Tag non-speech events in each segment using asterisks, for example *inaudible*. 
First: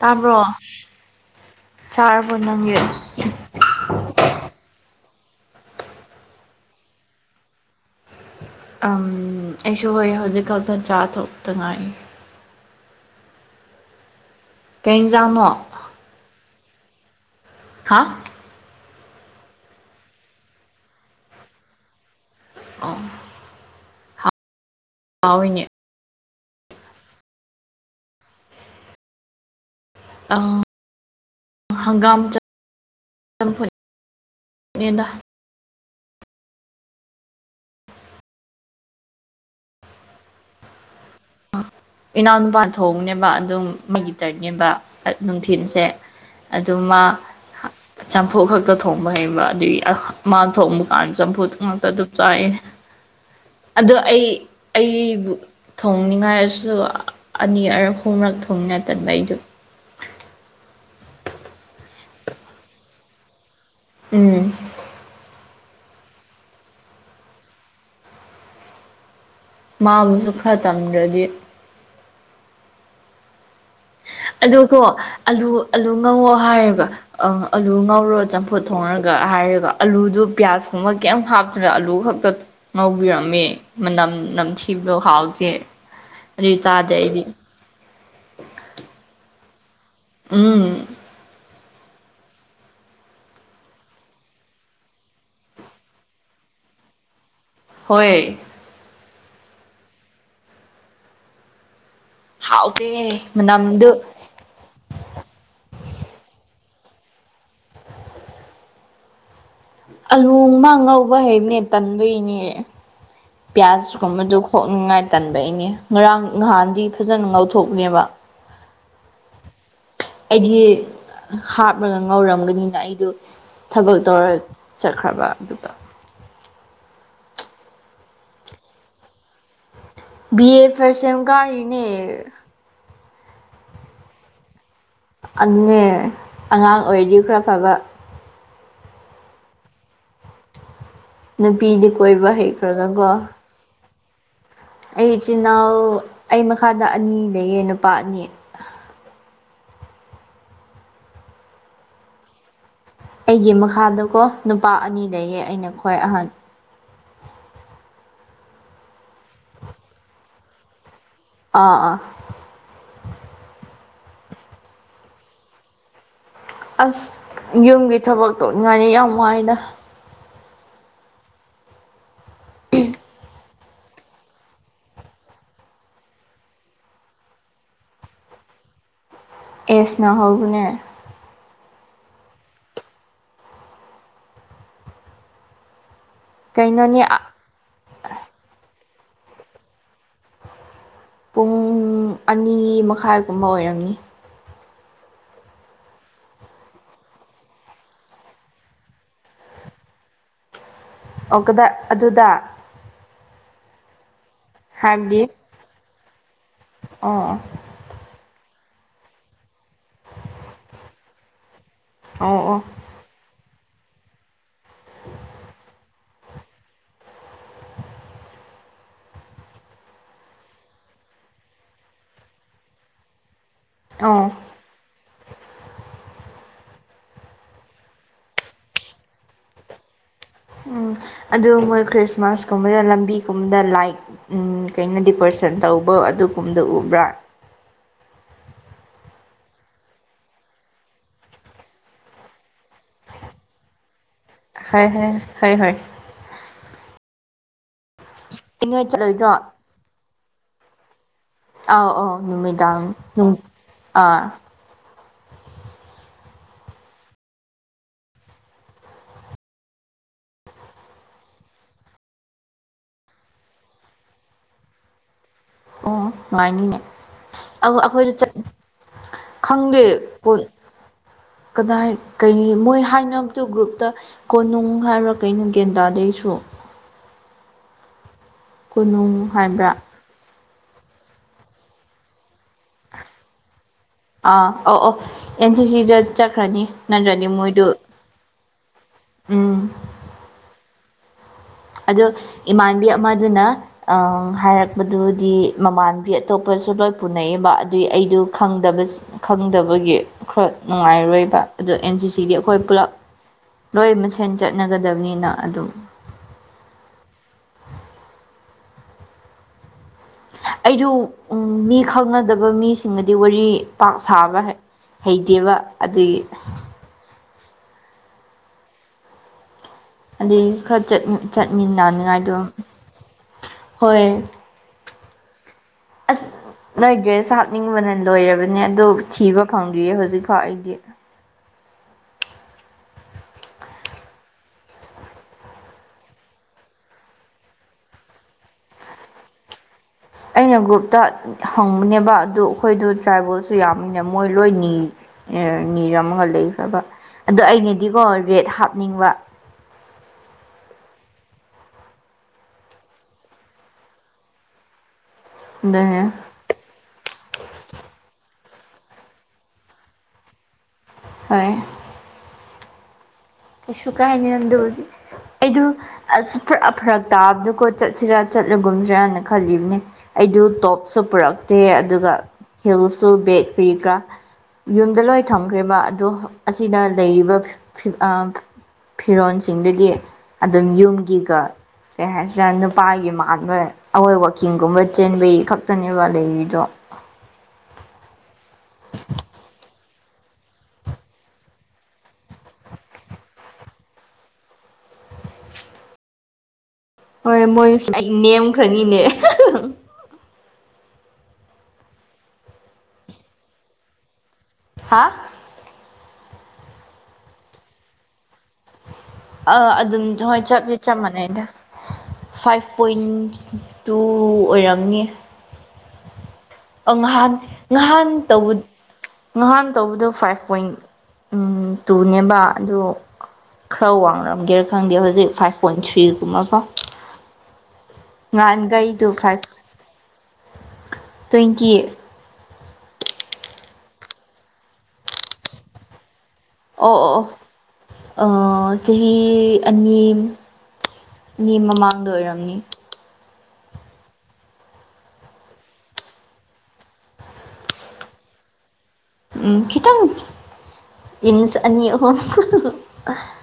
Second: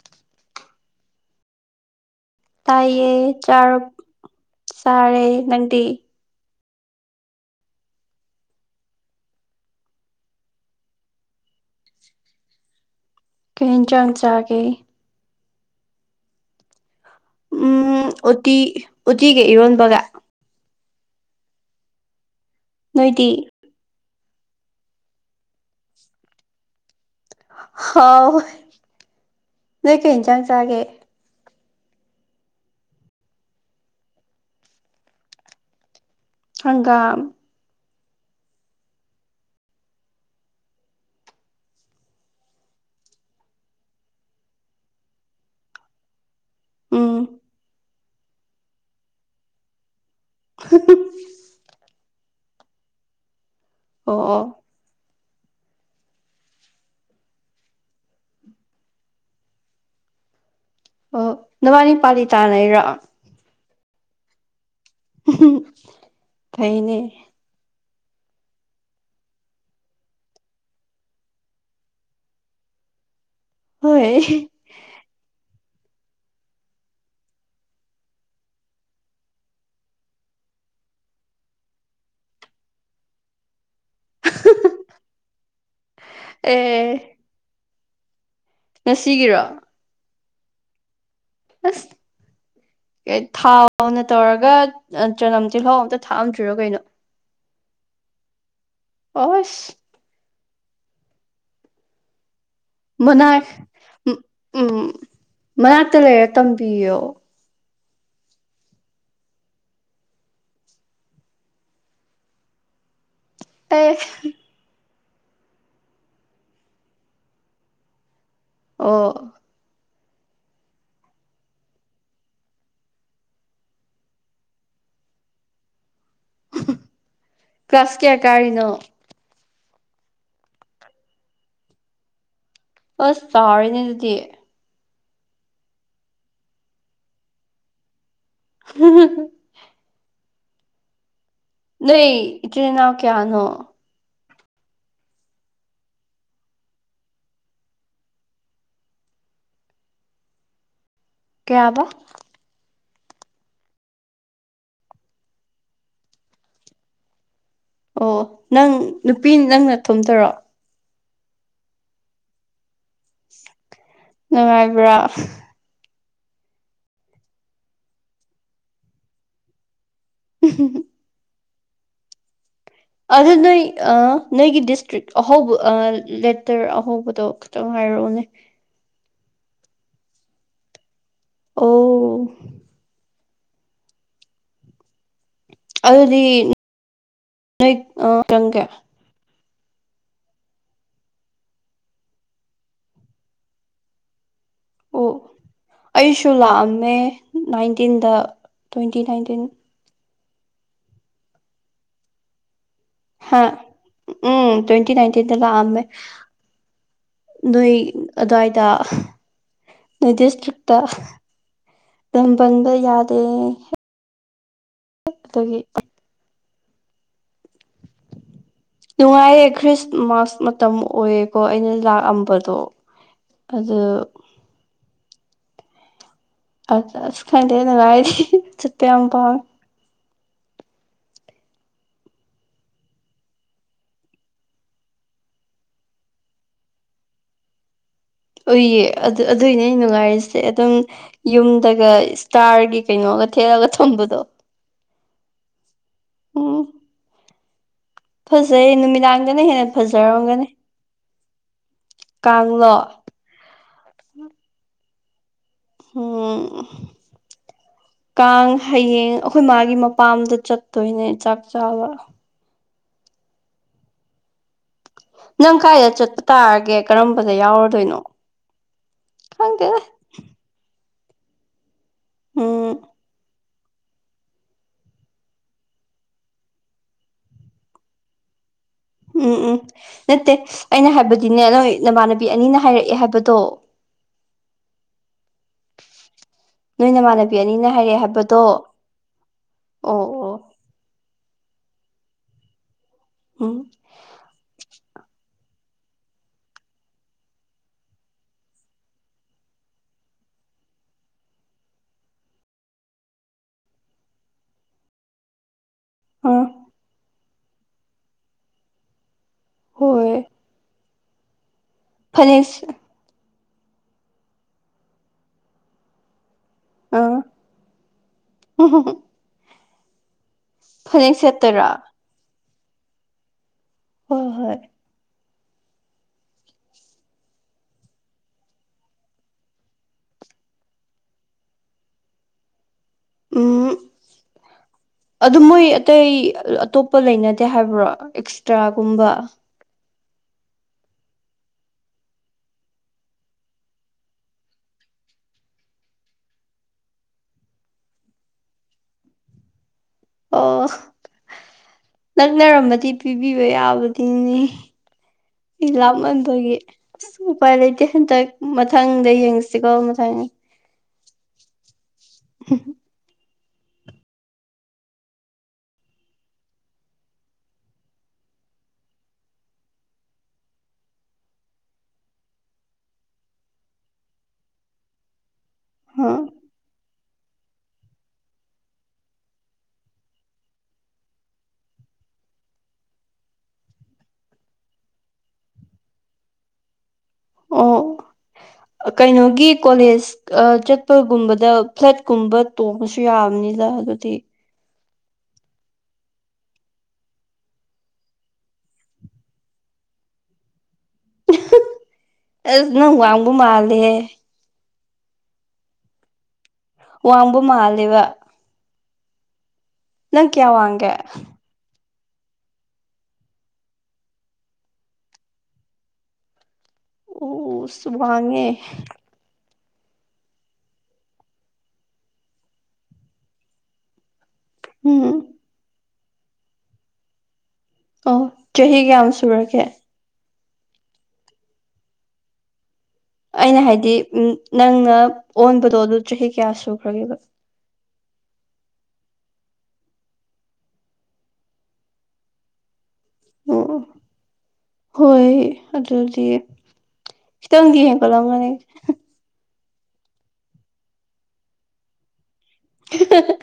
ꯇꯥꯕ꯭ꯔꯣ ꯆꯥꯔꯕ ꯅꯪ ꯇꯥꯏꯌꯦ ꯆꯥ ꯆꯥꯔꯦ ꯅꯪꯗꯤ ꯑꯩꯁꯨ ꯍꯣꯏ ꯍꯧꯖꯤꯛ ꯈꯛꯇ ꯆꯥ ꯊꯣꯛꯇꯉꯥꯏ ꯀ ꯆꯜꯁꯒꯦ ꯀꯩꯖꯥꯝꯃꯣ ꯎꯝ ꯍꯥ ꯎꯇꯤ ꯎꯇꯤꯒ ꯏꯔꯣꯟꯕꯒ꯫ ꯑꯣ ꯅꯣꯏꯗꯤ꯫ ꯍꯥꯎꯋꯤꯅꯦ꯫ ꯍꯥꯎ ꯅꯣꯏ ꯀꯩ ꯏꯟꯖꯥꯡ ꯑꯥ ꯆꯥꯒꯦ꯫ ꯍꯪꯒꯥꯝ ꯆꯥꯝꯐꯨꯠ ꯅꯦꯗ꯫ ꯍꯪꯒꯥꯝ꯫ ꯏꯅꯥꯎ ꯅꯨꯨꯄꯥ ꯊꯣꯡꯕꯅꯦꯕ ꯑꯗꯨꯝ ꯃꯒꯤꯇꯔꯅꯦꯕ꯫ ꯅꯨꯡꯊꯤꯤꯟꯁꯦ ꯑꯗꯨ ꯎꯝ ꯃꯥ ꯆꯥꯝꯐꯨꯠ ꯈꯛꯇ ꯊꯣꯡꯕ ꯍꯩꯕ ꯑꯗꯨꯒꯤ ꯃꯥ ꯊꯣꯡꯕ ꯀꯥꯟ ꯆꯝꯐꯨꯠ ꯉꯥꯛꯇ ꯑꯗꯨꯝ ꯆꯥꯏꯌꯦ ꯑꯗꯣ ꯑꯣ ꯑꯩ ꯑꯣ ꯑꯩꯕꯨ ꯊꯣꯡꯅꯤꯡꯉꯥꯏ ꯁꯨ ꯑꯅꯤꯔꯛ ꯑꯍꯨꯝꯔꯛ ꯊꯣꯡꯉꯦ ꯇꯟꯕ ꯑꯩꯁꯨ ꯑꯣ ꯅꯕꯥꯅꯤ ꯄꯥꯥꯂꯤ ꯇꯥꯅꯩꯔꯣ ꯎꯝ ꯐꯩꯅꯦ꯫ ꯃꯥꯡꯕꯁꯨ ꯈꯔ ꯇꯝꯗ꯭ꯔꯗꯤ꯫ ꯍꯣꯏ꯫ ꯑꯗꯨ ꯀꯣ ꯑꯥꯂꯨ ꯑꯥꯂꯨ ꯉꯧꯋꯣ ꯍꯥꯏꯌꯦꯕ꯫ ꯑꯪ ꯑꯥꯂꯨ ꯉꯧꯔꯣ ꯆꯝꯐꯨꯠ ꯊꯣꯡꯉꯒ ꯍꯥꯏꯔꯒ ꯑꯥꯂꯨꯗꯨ ꯄꯤꯌꯥꯁꯀꯨꯝꯕ ꯀꯩꯝ ꯍꯥꯞ ꯈꯔ ꯑꯂꯨ ꯈꯛꯇ ꯉꯧꯕꯤꯔꯝꯃꯦ ꯃꯅꯝ꯫ ꯅꯝꯊꯤꯕꯗꯣ ꯍꯥꯎꯇꯦ ꯑꯗꯨ ꯑꯦ ꯆꯥꯗ꯭ꯔꯦ ꯑꯩꯗꯤ꯫ ꯉꯥꯁꯤꯒꯤꯔꯣ꯫ ꯎꯝ꯫ ꯑꯁ ꯫ ꯊꯥꯎꯅ ꯇꯧꯔꯒ ꯆꯅꯝ ꯇꯤꯜꯍꯧ ꯑꯝꯇ ꯊꯥꯛꯑꯝꯗ꯭ꯔꯤꯔꯣ ꯀꯩꯅꯣ꯫ ꯍꯣꯏ꯫ ꯑꯁ꯫ ꯍꯥꯎꯇꯦꯍꯦ ꯃꯅꯥꯛ ꯃꯥꯅꯝꯗꯨ꯫ ꯎꯝ ꯃꯅꯥꯛꯇ ꯂꯩꯔ ꯇꯝꯕꯤꯌꯣ꯫ ꯑꯥꯂꯨ ꯑꯃ ꯉꯧꯕ ꯍꯩꯕꯅꯦ ꯇꯟꯕꯒꯤꯅꯦ ꯑꯦ ꯄꯤꯌꯥꯁꯀꯨꯝꯕꯗꯨ꯫ ꯈꯣꯛꯅꯤꯡꯉꯥꯏ ꯇꯟꯕꯩꯅꯦ ꯉꯔꯥꯡ ꯉꯍꯥꯟꯗꯤ ꯐꯖꯥꯅ ꯉꯧꯊꯣꯛꯄꯅꯦꯕ꯫ ꯑꯣ꯫ ꯑꯩꯗꯤ ꯍꯥꯞꯂꯒ ꯉꯧꯔꯝꯒꯅꯤꯅ ꯑꯩꯗꯨ꯫ ꯊꯕꯛ ꯇꯧꯔ ꯆꯠꯈ꯭ꯔꯕ ꯑꯗꯨꯒ꯫ ꯀ꯭ꯂꯥꯁ ꯀꯌꯥ ꯀꯥꯔꯤꯅꯣ꯫ ꯕꯤ ꯑꯦ ꯐꯥꯔꯁ ꯁꯦꯝ ꯀꯥꯔꯤꯅꯦ꯫ ꯑꯁ ꯆꯥꯎꯅꯦ ꯑꯗꯨꯗꯤ꯫ ꯑꯗꯨꯅꯦ ꯑꯉꯥꯡ ꯑꯣꯏꯔꯗꯤ ꯈꯔ ꯐꯕ꯫ *unintelligible* ꯅꯨꯄꯤꯗꯤ ꯅꯣꯏ ꯀꯣꯏꯕ ꯏꯆꯤꯜ ꯏꯅꯥꯎ ꯍꯩꯈꯔꯒꯀꯣ꯫ ꯀꯌꯥꯅꯣ ꯑꯩ ꯏꯆꯤꯟ ꯏꯅꯥꯎ ꯑꯩ ꯃꯈꯥꯗ ꯑꯅꯤ ꯂꯩꯌꯦ ꯅꯨꯄꯥ ꯑꯅꯤ꯫ ꯀꯌꯥꯕ꯫ ꯑꯩꯒꯤ ꯃꯈꯥꯗ ꯀꯣ ꯅꯨꯄꯥ ꯑꯅꯤ ꯂꯩꯌꯦ ꯑꯩꯅ ꯈ꯭ꯋꯥꯏ ꯑꯥꯍꯟ꫰꫰ ꯑꯣ ꯅꯪ ꯅꯨꯄꯤ ꯅꯪ ꯅꯥꯇꯣꯝꯇꯥꯔꯣ꯫ ꯑꯥ ꯑꯥ꯫ ꯅꯨꯡꯉꯥꯏꯕ꯭ꯔꯥ꯫ ꯑꯁ ꯌꯨꯝꯒꯤ ꯊꯕꯛ ꯇꯣꯛꯅꯤꯡꯉꯥꯏꯅꯤ ꯌꯥꯝ ꯋꯥꯥꯏꯌꯦꯗ꯫ ꯎꯍꯨ ꯎꯝ ꯑꯗꯨ ꯅꯣꯏ ꯅꯣꯏꯒꯤ ꯗꯤꯁꯇ꯭ꯔꯤꯛ ꯑꯍꯧꯕ ꯂꯦꯇꯔ ꯑꯍꯧꯕꯗꯣ ꯈꯤꯇꯪ ꯍꯥꯏꯔꯛꯑꯣꯅꯦ ꯑꯦꯁꯅ ꯍꯧꯕꯅꯦ ꯑꯣ ꯑꯗꯨꯗꯤ ꯀꯩꯅꯣꯅꯤ ꯑꯩ ꯆꯪꯒꯦ ꯄꯨꯡ ꯑꯅꯤ ꯃꯈꯥꯏꯒꯨꯝꯕ ꯑꯣꯏꯔꯝꯃꯤ ꯑꯣ ꯑꯩꯁꯨ ꯂꯥꯛꯑꯝꯃꯦ ꯅꯥꯏꯟꯇꯤꯟꯗ ꯇ꯭ꯋꯦꯟꯇꯤ ꯅꯥꯏꯟꯇꯤꯟ ꯑꯣ ꯀꯗꯥꯏ ꯑꯗꯨꯗ꯫ ꯍꯥ ꯎꯝ ꯇ꯭ꯋꯦꯟꯇꯤ ꯍꯥꯏꯕꯗꯤ ꯅꯥꯏꯟꯇꯤꯟꯗ ꯂꯥꯛ ꯑꯝꯃꯦ꯫ ꯑꯣ꯫ ꯅꯣꯏ ꯑꯗꯨ꯭ꯋꯥꯏꯗ ꯅꯣꯏ ꯗꯤꯁꯇ꯭ꯔꯤꯛꯇ꯫ ꯑꯣ ꯑꯣ ꯇꯟꯕꯥꯟꯕ ꯌꯥꯗꯦ꯫ ꯗꯒꯤ꯫ ꯅꯨꯡꯉꯥꯏꯌꯦ ꯈ꯭ꯔꯤꯁꯃꯥꯁ ꯃꯇꯝ ꯑꯣꯏꯌꯦꯀꯣ ꯑꯩꯅ ꯂꯥꯛꯑꯝꯕꯗꯣ꯫ ꯑꯗꯨ꯫ ꯑꯣ꯫ ꯑꯁ ꯑꯁ ꯈꯪꯗꯦ ꯅꯨꯡꯉꯥꯏꯔꯗꯤ ꯆꯠꯄ ꯌꯥꯝ ꯄꯥꯝꯃꯦ꯫ ꯎꯝ ꯑꯗꯨ ꯃꯣꯏ ꯈ꯭ꯔꯤꯁꯃꯥꯁꯀꯨꯝꯕꯗ ꯂꯝꯕꯤꯒꯨꯝꯕꯗ ꯂꯥꯏꯛ ꯀꯩꯅꯣ ꯗꯤꯄ꯭ꯔꯦꯁꯟ ꯇꯧꯕ ꯑꯗꯨꯒꯨꯝꯕꯗꯣ ꯎꯕ꯭ꯔꯥ ꯎꯏꯌꯦ ꯑꯗꯨ ꯑꯗꯨꯏꯅꯦ ꯑꯩ ꯅꯨꯡꯉꯥꯏꯔꯤꯁꯦ ꯑꯗꯨꯝ ꯌꯨꯝꯗꯒ ꯏꯁꯇꯥꯔꯒꯤ ꯀꯩꯅꯣꯒ ꯊꯦꯠꯂꯒ ꯊꯝꯕꯗꯣ ꯍ ꯍ ꯍ ꯍꯣꯏ ꯑꯣ ꯐꯖꯩꯌꯦ ꯅꯣꯏ ꯆꯠꯂꯣꯏꯗ꯭ꯔꯣ ꯅꯨꯃꯤꯗꯥꯡꯗꯅ ꯍꯦꯟꯅ ꯐꯖꯔꯝꯒꯅꯤ ꯑꯥꯎ ꯑꯧ ꯀꯥꯡꯂꯣ ꯅꯨꯃꯤꯗꯥꯡ ꯅꯨꯡ ꯑꯥ ꯎꯝ ꯀꯥꯡ ꯍꯌꯦꯡ ꯑꯩꯈꯣꯏ ꯃꯥꯒꯤ ꯃꯄꯥꯝꯗ ꯆꯠꯇꯣꯏꯅꯦ ꯆꯥꯛ ꯆꯥꯕ ꯅꯪ ꯀꯥꯏꯗ ꯆꯠꯄ ꯇꯥꯔꯒꯦ ꯅꯨꯡꯉꯥꯏꯅꯤꯅꯦ ꯀꯔꯝꯕꯗ ꯑꯧ ꯌꯥꯎꯔꯗꯣꯏꯅꯣ ꯑꯩꯈꯣꯏꯗ ꯆꯠ ꯈꯪꯗꯦꯗ ꯈꯪꯗꯦ ꯀꯣꯟ ꯀꯗꯥꯏ ꯀꯩ ꯎꯝ ꯃꯣꯏ ꯍꯥꯏꯅ ꯗꯨ ꯒ꯭ꯔꯨꯞꯇ ꯀꯣꯅꯨꯡ ꯍꯥꯏꯕꯔ ꯀꯩꯅꯣ ꯒ꯭ꯌꯥꯟ ꯇꯥꯗꯦ ꯑꯩꯁꯨ ꯀꯣꯅꯨꯡ ꯎꯝ ꯎꯝ ꯍꯥꯏꯕ꯭ꯔꯥ ꯅꯠꯇꯦ ꯑꯩꯅ ꯍꯥꯏꯕꯗꯤꯅꯦ ꯅꯣꯏ ꯅꯃꯥꯟꯅꯕꯤ ꯑꯅꯤꯅ ꯍꯥꯏꯔꯛꯑꯦ ꯍꯥꯏꯕꯗꯣ ꯑꯥ ꯑꯣ ꯑꯣ ꯑꯦꯟ ꯁꯤ ꯁꯤꯗ ꯆꯠꯈ꯭ꯔꯅꯤ ꯅꯠꯇ꯭ꯔꯗꯤ ꯃꯣꯏꯗꯨ ꯑꯩ ꯍꯥꯏꯕꯗꯣ ꯎꯝ ꯑꯣ ꯑꯣ ꯑꯗꯣ ꯏꯃꯥꯟꯅꯕꯤ ꯑꯃꯗꯨꯅ ꯎꯝ ꯍꯥꯏꯔꯛꯄꯗꯨꯗꯤ ꯃꯃꯥꯟꯕꯤ ꯑꯇꯣꯞꯄꯁꯨ ꯂꯣꯏ ꯄꯨꯅꯩꯑꯕ ꯑꯗꯨꯏ ꯑꯩꯗꯨ ꯈꯪꯗꯕ ꯈꯪꯗꯕꯒꯤ ꯈꯔ ꯅꯨꯡꯉꯥꯏꯔꯣꯏꯕ ꯑꯗꯣ ꯑꯦꯟ ꯁꯤ ꯁꯤ ꯒꯤ ꯑꯩꯈꯣꯏ ꯄꯨꯂꯞ ꯂꯣꯏ ꯃꯥꯁꯦꯟ ꯆꯠꯅꯒꯗꯕꯅꯤꯅ ꯑꯗꯨꯝ ꯑꯣ ꯍꯣꯏ ꯑꯩꯗꯨ ꯃꯤ ꯈꯪꯅꯗꯕ ꯐꯅꯦꯛ ꯃꯤ ꯁꯤꯡꯃꯗꯤ ꯋꯥꯔꯤ ꯄꯥꯛ ꯁꯥꯕ ꯍꯩꯇꯦꯕ ꯑꯗꯒꯤ ꯑꯥ ꯑꯩ ꯈꯔ ꯐꯅꯦꯛ ꯁꯦꯠꯇꯣꯏꯔꯣ ꯆꯠꯃꯤꯟꯅꯅꯤꯉꯥꯏꯗ ꯍꯣꯏ ꯑꯁ ꯅꯣꯏ ꯗ꯭ꯔꯦꯁ ꯍꯥꯞꯅꯤꯡꯕꯅ ꯂꯣꯏꯔꯕꯅꯦ ꯑꯗꯨ ꯊꯤꯕ ꯐꯪꯗ꯭ꯔꯤꯌꯦ ꯍꯧꯖꯤꯛꯐꯥꯎ ꯑꯩꯗꯤ ꯎꯝ ꯑꯗꯨ ꯃꯣꯏ ꯑꯇꯩ ꯑꯇꯣꯞꯄ ꯂꯩꯅꯗꯦ ꯍꯥꯏꯕ꯭ꯔꯣ ꯑꯦꯛꯁꯇ꯭ꯔꯥꯒꯨꯝꯕ ꯑꯩꯅ ꯒ꯭ꯔꯨꯞꯇ ꯍꯪꯕꯅꯦꯕ ꯑꯗꯨ ꯑꯩꯈꯣꯏꯗꯨ ꯇ꯭ꯔꯥꯏꯕꯦꯜꯁꯨ ꯌꯥꯝꯕꯅꯤꯅ ꯃꯣꯏ ꯂꯣꯏ ꯅꯤ ꯅꯤꯔ ꯑꯃꯒ ꯂꯩꯈ꯭ꯔꯕ ꯑꯗꯣ ꯑꯩꯅꯗꯤꯀꯣ ꯔꯦꯠ ꯍꯥꯞꯅꯤꯡꯕ ꯑꯣ *unintelligible* ꯅꯛꯅꯔꯝꯃꯗꯤ ꯄꯤꯕꯤꯕ ꯌꯥꯕꯗꯨꯅꯤ ꯑꯩ ꯑꯗꯨꯅꯦ ꯂꯥꯞꯃꯟꯕꯒꯤ ꯑꯁ ꯎꯄꯥꯏ ꯂꯩꯇꯦ ꯍꯟꯗꯛ ꯃꯊꯪꯗ ꯌꯦꯡꯁꯤꯀꯣ ꯃꯊꯪ ꯍꯣꯏ *unintelligible* ꯀꯩꯁꯨ ꯀꯥꯏꯅꯤ ꯅꯪꯗ ꯑꯩꯗ ꯑꯁ ꯐꯔꯥ ꯐꯔꯛ ꯇꯥꯕꯗꯨꯣꯀꯣ ꯆꯠꯁꯤꯔꯥ ꯆꯠꯂꯣꯒꯨꯝꯁꯤꯔꯅ ꯈꯜꯂꯤꯕꯅꯦ ꯑꯩꯗꯨ ꯇꯣꯞꯁꯨ ꯄꯨꯔꯛꯇꯦ ꯑꯗꯨꯒ ꯍꯤꯜꯁꯨ ꯕꯦꯛ ꯀꯔꯤ ꯀꯔꯥ ꯌꯨꯝꯗ ꯂꯣꯏ ꯊꯝꯈ꯭ꯔꯦꯕ ꯑꯗꯣ ꯑꯁꯤꯅ ꯂꯩꯔꯤꯕ ꯐꯤꯔꯣꯟꯜꯁꯤꯡꯗꯨꯗꯤ ꯑꯗꯨꯝ ꯌꯨꯝꯒꯤꯒ ꯀꯩ ꯍꯥꯏꯁꯤꯅ ꯅꯨꯄꯥꯒꯤ ꯃꯥꯟꯕ ꯑꯩꯈꯣꯏ ꯋꯥꯛꯀꯤꯡꯒꯨꯝꯕ ꯆꯦꯟꯕꯩ ꯈꯛꯇꯅꯦꯕ ꯂꯩꯔꯤꯗꯣ ꯑꯣ ꯀꯩꯅꯣꯒꯤ ꯀꯣꯂꯦꯖ ꯆꯠꯄꯒꯨꯝꯕꯗ ꯐ꯭ꯂꯦꯠꯀꯨꯝꯕ ꯇꯣꯡꯕꯁꯨ ꯌꯥꯕꯅꯤꯗ ꯑꯗꯨꯗꯤ ꯍꯣꯏ ꯃꯣꯏ ꯑꯩ ꯅꯦꯝꯈ꯭ꯔꯅꯤꯅꯦ ꯑꯁ ꯅꯪ ꯋꯥꯡꯕ ꯃꯥꯜꯂꯦ ꯍꯥꯥ ꯋꯥꯡꯕ ꯃꯥꯂꯦꯕ ꯑꯥ ꯑꯗꯨꯝ ꯅꯪ ꯍꯣꯏ ꯀꯌꯥ ꯆꯞꯂꯤ ꯋꯥꯡꯒꯦ ꯆꯞ ꯃꯥꯟꯅꯩꯅꯦ ꯐꯥꯏꯚ ꯄꯣꯏꯟ ꯇꯨ ꯑꯣꯏꯔꯝꯅꯤ ꯉꯍꯥꯟ ꯑꯣ ꯑꯁ ꯉꯍꯥꯟ ꯋꯥꯡꯉꯦ ꯇꯧꯕ ꯉꯍꯥꯟ ꯇꯧꯕꯗꯣ ꯐꯥꯏꯚ ꯄꯣꯏꯟ ꯇꯨꯅꯦꯕ ꯑꯗꯨ ꯈꯔ ꯋꯥꯡꯅꯔꯝꯒꯦꯔ ꯈꯪꯗꯦ ꯍꯧꯖꯤꯛ ꯎꯝ ꯐꯥꯏꯚ ꯄꯣꯏꯟ ꯊ꯭ꯔꯤꯒꯨꯝꯕꯀꯣ ꯑꯣ ꯆꯍꯤ ꯉꯍꯥꯟꯒꯩꯗꯨ ꯀꯌꯥꯝ ꯇꯨ ꯐꯥꯏꯚ ꯁꯨꯔꯒꯦ ꯇ꯭ꯋꯦꯟꯇꯤ ꯑꯩꯅ ꯍꯥꯏꯗꯤ ꯅꯪꯅ ꯑꯣꯟꯕꯗꯣ ꯑꯗꯨ ꯆꯍꯤ ꯀꯌꯥ ꯁꯨ ꯑꯣ ꯑꯣ ꯑꯣ ꯆꯍꯤ ꯑꯅꯤ ꯅꯤ ꯃꯃꯥꯡꯗ ꯑꯣꯏꯔꯝꯅꯤ ꯑꯣ ꯍꯣꯏ ꯑꯗꯨꯗꯤ ꯁꯤꯇꯕꯨꯗꯤ ꯍꯦ ꯀꯂꯝ ꯃ ꯎꯝ ꯀꯈꯤꯇ ꯏꯟꯁ ꯑꯅꯤ ꯑꯍꯨꯝ ꯍꯍ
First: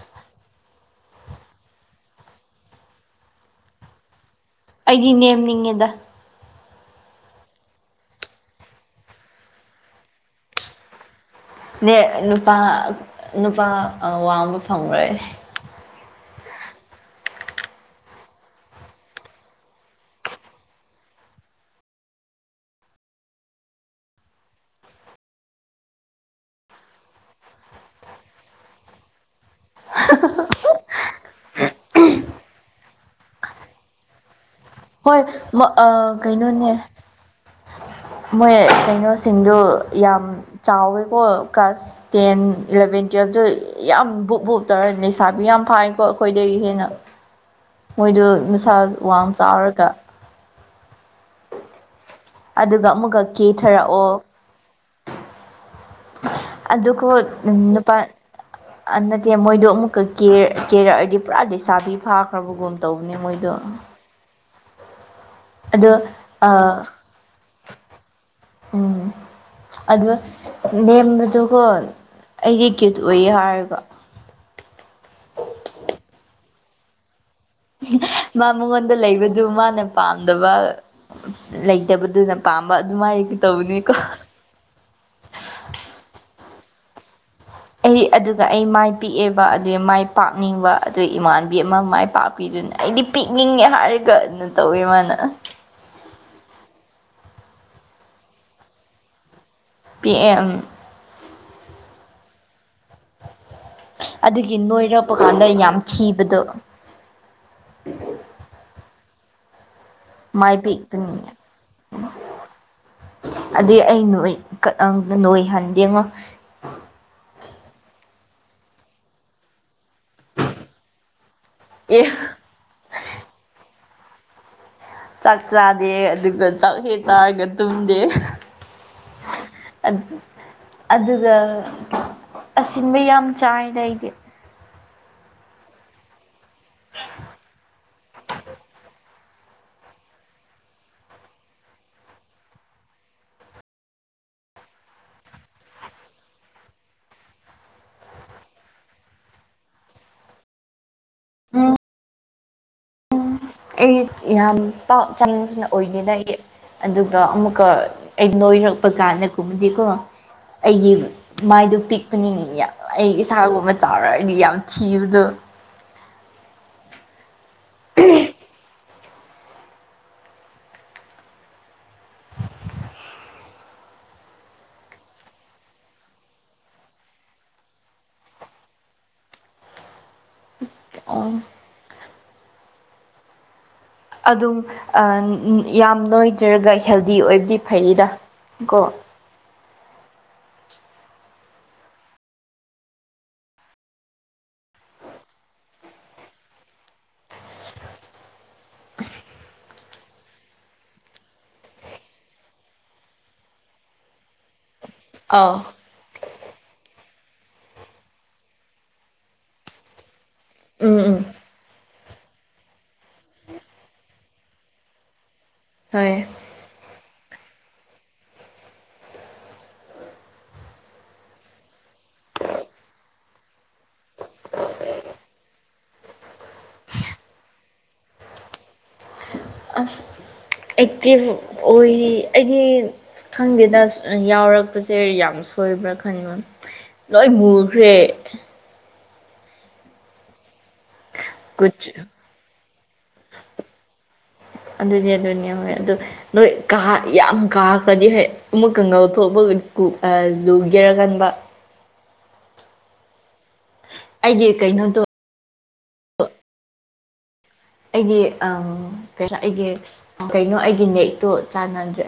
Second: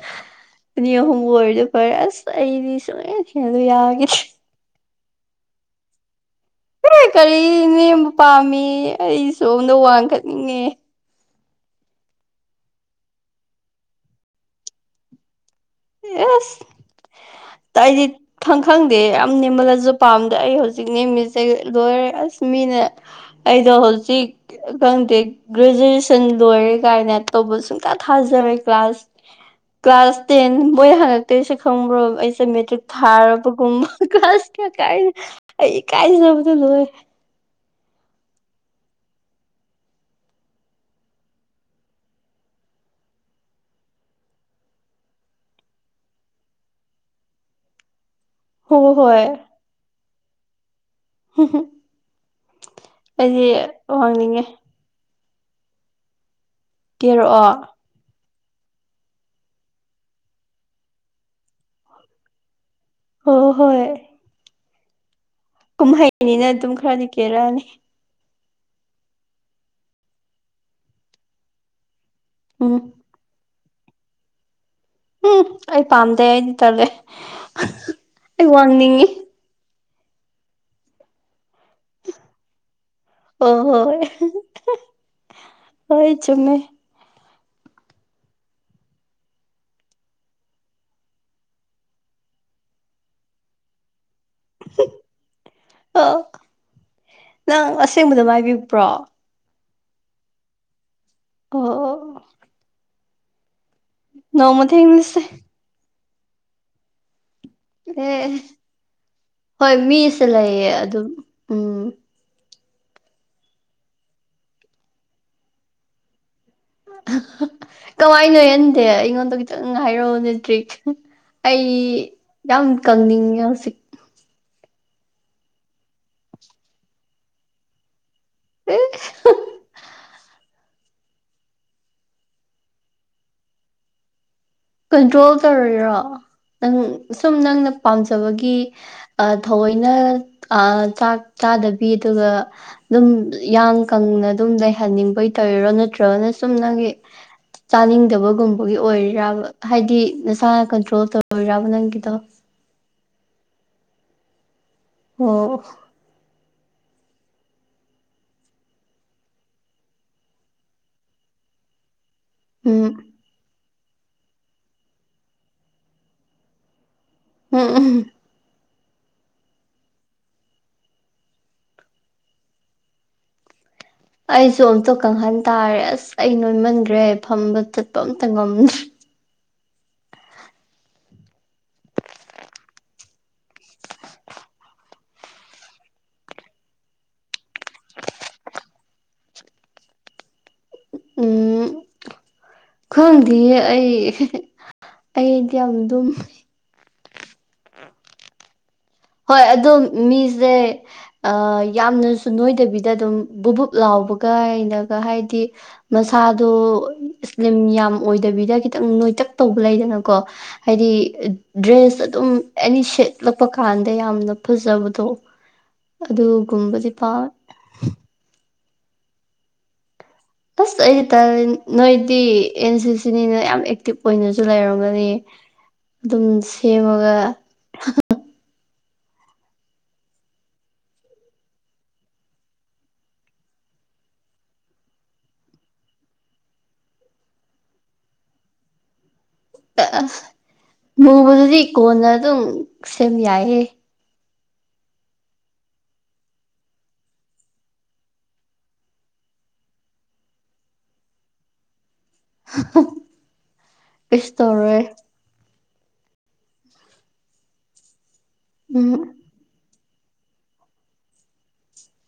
ꯑꯅꯤ ꯑꯍꯨꯝꯕꯨ ꯑꯣꯏꯔꯗꯤ ꯐꯔꯦ ꯑꯁ ꯑꯩꯗꯤ ꯁꯨꯡꯅ ꯊꯦꯡꯂ ꯌꯥꯒꯦ ꯑꯩꯒꯤ ꯅꯦꯝꯅꯤꯡꯉꯦꯗ ꯀ ꯀꯔꯤ ꯅꯦꯝꯕ ꯄꯥꯝꯃꯤ ꯑꯩ ꯁꯣꯝꯗ ꯋꯥꯡꯈꯠꯅꯤꯡꯉꯦ ꯅꯦ ꯅꯨꯄꯥ ꯅꯨꯄꯥ ꯋꯥꯡꯕ ꯐꯪꯪꯂꯣꯏ ꯑꯦꯁ ꯇꯥꯏꯗꯤ ꯈꯪ ꯈꯪꯗꯦ ꯌꯥꯝ ꯅꯦꯝꯃꯜꯂꯁꯨ ꯄꯥꯝꯗ ꯑꯩ ꯍꯧꯖꯤꯛ ꯅꯦꯝꯃꯤꯁꯦ ꯂꯣꯏꯔꯦ ꯑꯁ ꯃꯤꯅ ꯑꯩꯗꯣ ꯍꯧꯣꯜꯁꯤ ꯈꯪꯗꯦ ꯒ꯭ꯔꯦꯖꯨꯑꯦꯁꯟ ꯂꯣꯏꯔꯦ ꯀꯥꯏꯅ ꯇꯧꯕ ꯁꯨꯡꯇ ꯊꯥꯖꯔꯦ ꯀ꯭ꯂꯥꯁ *unintelligible* ꯀ꯭ꯂꯥꯁ ꯇꯦꯟ ꯃꯕꯣꯏ ꯍꯟꯗꯛꯇꯇꯩꯁꯨ ꯈꯪꯕ꯭ꯔꯣ ꯑꯩꯁꯦ ꯃꯦꯇ꯭ꯔꯤꯛ ꯊꯥꯔꯕꯒꯨꯝꯕ ꯀ꯭ꯂꯥꯁ ꯀꯥꯏ ꯍꯣꯏ ꯃ- ꯑꯩ ꯑ, ꯀꯥꯏ ꯅꯃꯗ *unintelligible* ꯀꯩꯅꯣꯅꯦ ꯃꯣꯏ ꯀꯩꯅꯣꯁꯤꯡꯗꯣ ꯌꯥꯝ ꯆꯥꯎꯋꯦꯀꯣ ꯀ꯭ꯂꯥꯁ ꯇꯦꯟ ꯏꯂꯚꯦꯟ ꯇꯨꯌꯦꯜꯞꯇꯨ ꯌꯥꯝ ꯕꯨꯨꯞ ꯕꯨꯨꯞ ꯇꯧꯔꯦ ꯂꯩꯁꯥꯕꯤ ꯌꯥꯝ ꯐꯥꯏꯀꯣ ꯑꯩꯈꯣꯏꯗꯒꯤ ꯍꯦꯟꯅ ꯃꯣꯏꯗꯣ ꯅꯨꯡꯁꯥ ꯍꯣ ꯍꯣꯏ ꯋꯥꯡ ꯆꯥꯎꯔꯒ ꯍꯨ ꯍꯨ ꯑꯗꯨꯒ ꯑꯃꯨꯛꯀ ꯀꯦꯊꯔꯛꯑꯣ ꯋꯥꯡꯅꯤꯡꯉꯦ ꯑꯗꯨꯀꯣ ꯀꯦꯔꯛꯑꯣ ꯅꯨꯄꯥ ꯅꯠꯇꯦ ꯃꯣꯏꯗꯣ ꯑꯃꯨꯛꯀ ꯀꯦꯔꯛꯑꯗꯤ ꯄꯨꯔꯥ ꯂꯩꯗꯤꯁꯥꯕꯤ ꯐꯥ꯭ꯔ ꯐꯕꯒꯨꯝ ꯇꯧꯕꯅꯦ ꯍꯣ ꯃꯣꯏꯗꯣ ꯍꯣꯏ ꯑꯗꯣ ꯀꯨꯝꯍꯩꯅꯤꯅ ꯑ ꯑꯗꯨꯝ ꯈꯔꯗꯤ ꯀꯦꯔꯛꯑꯅꯤ ꯎꯝ ꯑꯗꯨ ꯅꯦꯝꯕꯗꯨꯀꯣ ꯑꯩꯒꯤ ꯎꯝ ꯀꯤꯞ ꯂꯣꯏꯌꯦ ꯍꯥꯏꯔꯒ ꯎꯝ ꯑꯩ ꯄꯥꯝꯗꯦ ꯑꯩꯗꯤ ꯇꯜꯂꯦ ꯑꯩ ꯃꯥ ꯃꯉꯣꯟꯗ ꯋꯥꯡꯅꯤꯡꯉꯤ ꯂꯩꯕꯗꯨ ꯃꯥꯅ ꯄꯥꯝꯗꯕ ꯂꯩ ꯇꯦꯕꯗꯨꯨꯅ ꯄꯥꯝꯕ ꯑꯗꯨꯃꯥꯏ ꯍꯣꯏ ꯇꯧꯕꯅꯤꯀꯣ ꯍꯣꯏ ꯍꯣꯏ ꯆꯨꯝꯃꯦ ꯑꯩ ꯑꯗꯨꯒ ꯑꯩ ꯃꯥꯏ ꯄꯤꯑꯦꯕ ꯑꯗꯨ ꯃꯥꯏ ꯄꯥꯛꯅꯤꯡꯕ ꯑꯗꯨ ꯏꯃꯥꯟꯕꯤ ꯑꯃ ꯃꯥꯏ ꯄꯥꯛ ꯄꯤꯔꯅ ꯑꯩꯗꯤ ꯄꯤꯛꯅꯤꯡꯉꯦ ꯍꯥꯏꯔꯒ ꯑꯗꯨꯅ ꯇꯧꯋꯦ ꯃꯥꯅ ꯑ ꯅꯪ ꯑꯁꯦꯡꯕꯗ ꯃꯥꯏꯕꯤꯛꯄ꯭ꯔꯣ ꯄꯤ ꯑꯦ ꯑꯪ ꯑꯣ ꯑꯗꯨꯒꯤ ꯅꯣꯡꯃ ꯅꯣꯏꯔꯛꯄ ꯊꯦꯡꯅꯁꯦ ꯀꯥꯟꯗ ꯌꯥꯝ ꯊꯤꯕꯗꯣ ꯑꯦ ꯍꯣꯏ ꯃꯤꯁꯦ ꯃꯥꯏ ꯂꯩꯌꯦ ꯑꯗꯨꯝ ꯄꯤꯛꯄꯅꯤꯅ ꯎꯝ ꯑꯗꯨꯏ ꯑꯩ ꯅꯣꯏ ꯅꯣꯏ ꯍꯟ ꯌꯦꯦꯉꯣ ꯀꯃꯥꯏꯅꯣꯍꯟꯗꯦ ꯑꯩꯉꯣꯟꯗꯣ ꯈꯤꯇꯪ ꯍꯥꯏꯔꯛꯑꯣ ꯅꯦ ꯇꯔ꯭ꯤꯛ ꯑꯩ ꯑꯦ ꯌꯥꯝ ꯀꯪꯅꯤꯡꯉꯦ ꯍꯧꯖꯤꯛ ꯆꯥꯛ ꯆꯥꯗꯦ ꯑꯗꯨꯒ ꯆꯥꯛ ꯍꯦꯛ ꯆꯥꯔꯒ ꯇꯨꯝꯗꯦ ꯑꯦ ꯑꯠ ꯑꯗꯨꯒ ꯑꯁꯤꯟꯕ ꯌꯥꯝ ꯆꯥꯏꯗ ꯑꯩꯗꯤ ꯀꯟꯇ꯭ꯔꯣꯜ ꯇꯧꯔꯤꯔꯣ ꯅꯪ ꯁꯨꯝ ꯅꯪꯅ ꯄꯥꯝꯖꯕꯒꯤ ꯁ ꯊꯑꯣꯏꯅ ꯑꯥ ꯆꯥꯛ ꯆꯥꯗꯕꯤ ꯑꯗꯨꯒ ꯗꯨꯝ ꯌꯥꯡ ꯀꯪꯅ ꯑꯗꯨꯝ ꯂꯩꯍꯟꯅꯤꯡꯕꯩ ꯇꯧꯔꯤꯔꯣ ꯅꯠꯇ꯭ꯔꯒꯅ ꯁꯨꯝ ꯅꯪꯒꯤ ꯆꯥꯅꯤꯡꯗꯕꯒꯨꯝꯕꯒꯤ ꯑꯣꯏꯔꯤꯔꯕ ꯍꯥꯏꯗꯤ ꯅꯁꯥꯅ ꯀꯟꯇ꯭ꯔꯣꯜ ꯇꯧꯔꯤꯔꯕ ꯎꯝ ꯅꯪꯒꯤꯗꯣ ꯑꯩ ꯌꯥꯝ ꯄꯥꯛ ꯆꯂꯦꯟꯁ ꯑꯣ ꯑꯣꯏꯗꯦꯗ ꯑꯩ ꯑꯗꯨꯒ ꯑꯃꯨꯛꯀ ꯑꯩ ꯅꯣꯏꯔꯛꯄ ꯀꯥꯟꯗꯒꯨꯝꯕꯗꯤꯀꯣ ꯑꯩꯒꯤ ꯃꯥꯏꯗꯣ ꯄꯤꯛꯄꯅꯤꯅ ꯎꯝ ꯑꯩ ꯏꯁꯥꯒꯨꯝꯕ ꯆꯥꯎꯔꯛꯑꯗꯤ ꯌꯥꯝ ꯊꯤꯕꯗꯣ *unintelligible* ꯑꯩꯁꯨ ꯑꯝꯇ ꯀꯪꯍꯟ ꯇꯥꯔꯦ ꯑꯁ ꯑꯩ ꯅꯣꯏꯃꯟꯒꯔꯦ ꯐꯝꯕ ꯆꯠꯄ ꯑꯝꯇ ꯉꯝꯗ꯭ꯔꯦ ꯑꯣ ꯑꯗꯨꯝ ꯌꯥꯝ ꯅꯣꯏꯗ꯭ꯔꯒ ꯍꯦꯜꯗꯤ ꯑꯣꯏꯕꯗꯤ ꯐꯩꯗ ꯀꯣ ꯎꯝ ꯈꯪꯗꯤꯌꯦ ꯑꯩ ꯑꯩꯗꯤ ꯌꯥꯝ ꯑꯗꯨꯝ ꯍꯣꯏ ꯑꯗꯣ ꯃꯤꯁꯦ ꯑ ꯌꯥꯝꯅꯁꯨ ꯅꯣꯏꯗꯕꯤꯗ ꯑꯗꯨꯝ ꯕꯨꯕꯨꯞ ꯂꯥꯎꯕ ꯒꯥꯏꯅꯒ ꯍꯥꯏꯗꯤ ꯑꯥꯎ ꯃꯁꯥꯗꯨ ꯏꯁꯂꯤꯝ ꯌꯥꯝ ꯑꯣꯏꯗꯕꯤꯗ ꯈꯤꯇꯪ ꯅꯣꯏꯇꯛ ꯇꯧꯕ ꯂꯩꯗꯅꯀꯣ ꯍꯥꯏꯗꯤ ꯎꯝ ꯎꯝ ꯗ꯭ꯔꯦꯁ ꯑꯗꯨꯝ ꯑꯦꯅꯤ ꯁꯦꯠꯂꯛꯄ ꯀꯥꯟꯗ ꯌꯥꯝꯅ ꯐꯖꯕꯗꯣ ꯍꯣꯏ ꯑꯗꯨꯒꯨꯝꯕꯗꯤ ꯄ ꯑꯁ ꯑꯩꯗꯤ ꯇꯜꯂꯤ ꯅꯣꯏꯗꯤ ꯑꯦꯟ ꯁꯤ ꯁꯤꯅꯤꯅ ꯌꯥꯝ ꯑꯦꯛꯇꯤꯚ ꯑꯣꯏꯅꯁꯨ ꯂꯩꯔꯝꯒꯅꯤ ꯑꯗꯨꯝ ꯁꯦꯝꯃꯒ ꯑꯁ ꯑꯦꯛꯇꯤꯚ ꯑꯣꯏꯔꯤ ꯑꯩꯗꯤ ꯈꯪꯗꯦꯗ ꯌꯥꯎꯔꯛꯄꯁꯦ ꯌꯥꯝ ꯁꯣꯏꯕ꯭ꯔꯥ ꯈꯟꯕ ꯂꯣꯏ ꯃꯨꯈ꯭ꯔꯦ ꯃꯨꯕꯗꯗꯤ ꯀꯨꯆ ꯀꯣꯟꯅ ꯑꯗꯨꯝ ꯁꯦꯝ ꯌꯥꯏꯍꯦ ꯑꯗꯨꯅꯦ ꯑꯗꯨꯅꯦ ꯍꯣꯏ ꯑꯗꯨ ꯅꯣꯏ ꯀꯥ ꯌꯥꯝ ꯀꯥꯈ꯭ꯔꯗꯤ ꯍꯣꯏ ꯑꯃꯨꯛꯀ ꯉꯧꯊꯣꯛꯄꯒ ꯀꯨ ꯑ ꯂꯨꯒꯦꯔ ꯈꯟꯕ ꯀꯩꯁꯨ ꯑꯩꯒꯤ ꯇꯧꯔꯣꯏ ꯀꯩꯅꯣꯗꯣ ꯑꯩꯒꯤ ꯑ ꯎꯝ ꯑꯩꯒꯤ ꯀꯩꯅꯣ ꯑꯩꯒꯤ ꯅꯦꯛꯇꯣ ꯆꯥꯟꯅꯗ꯭ꯔꯦ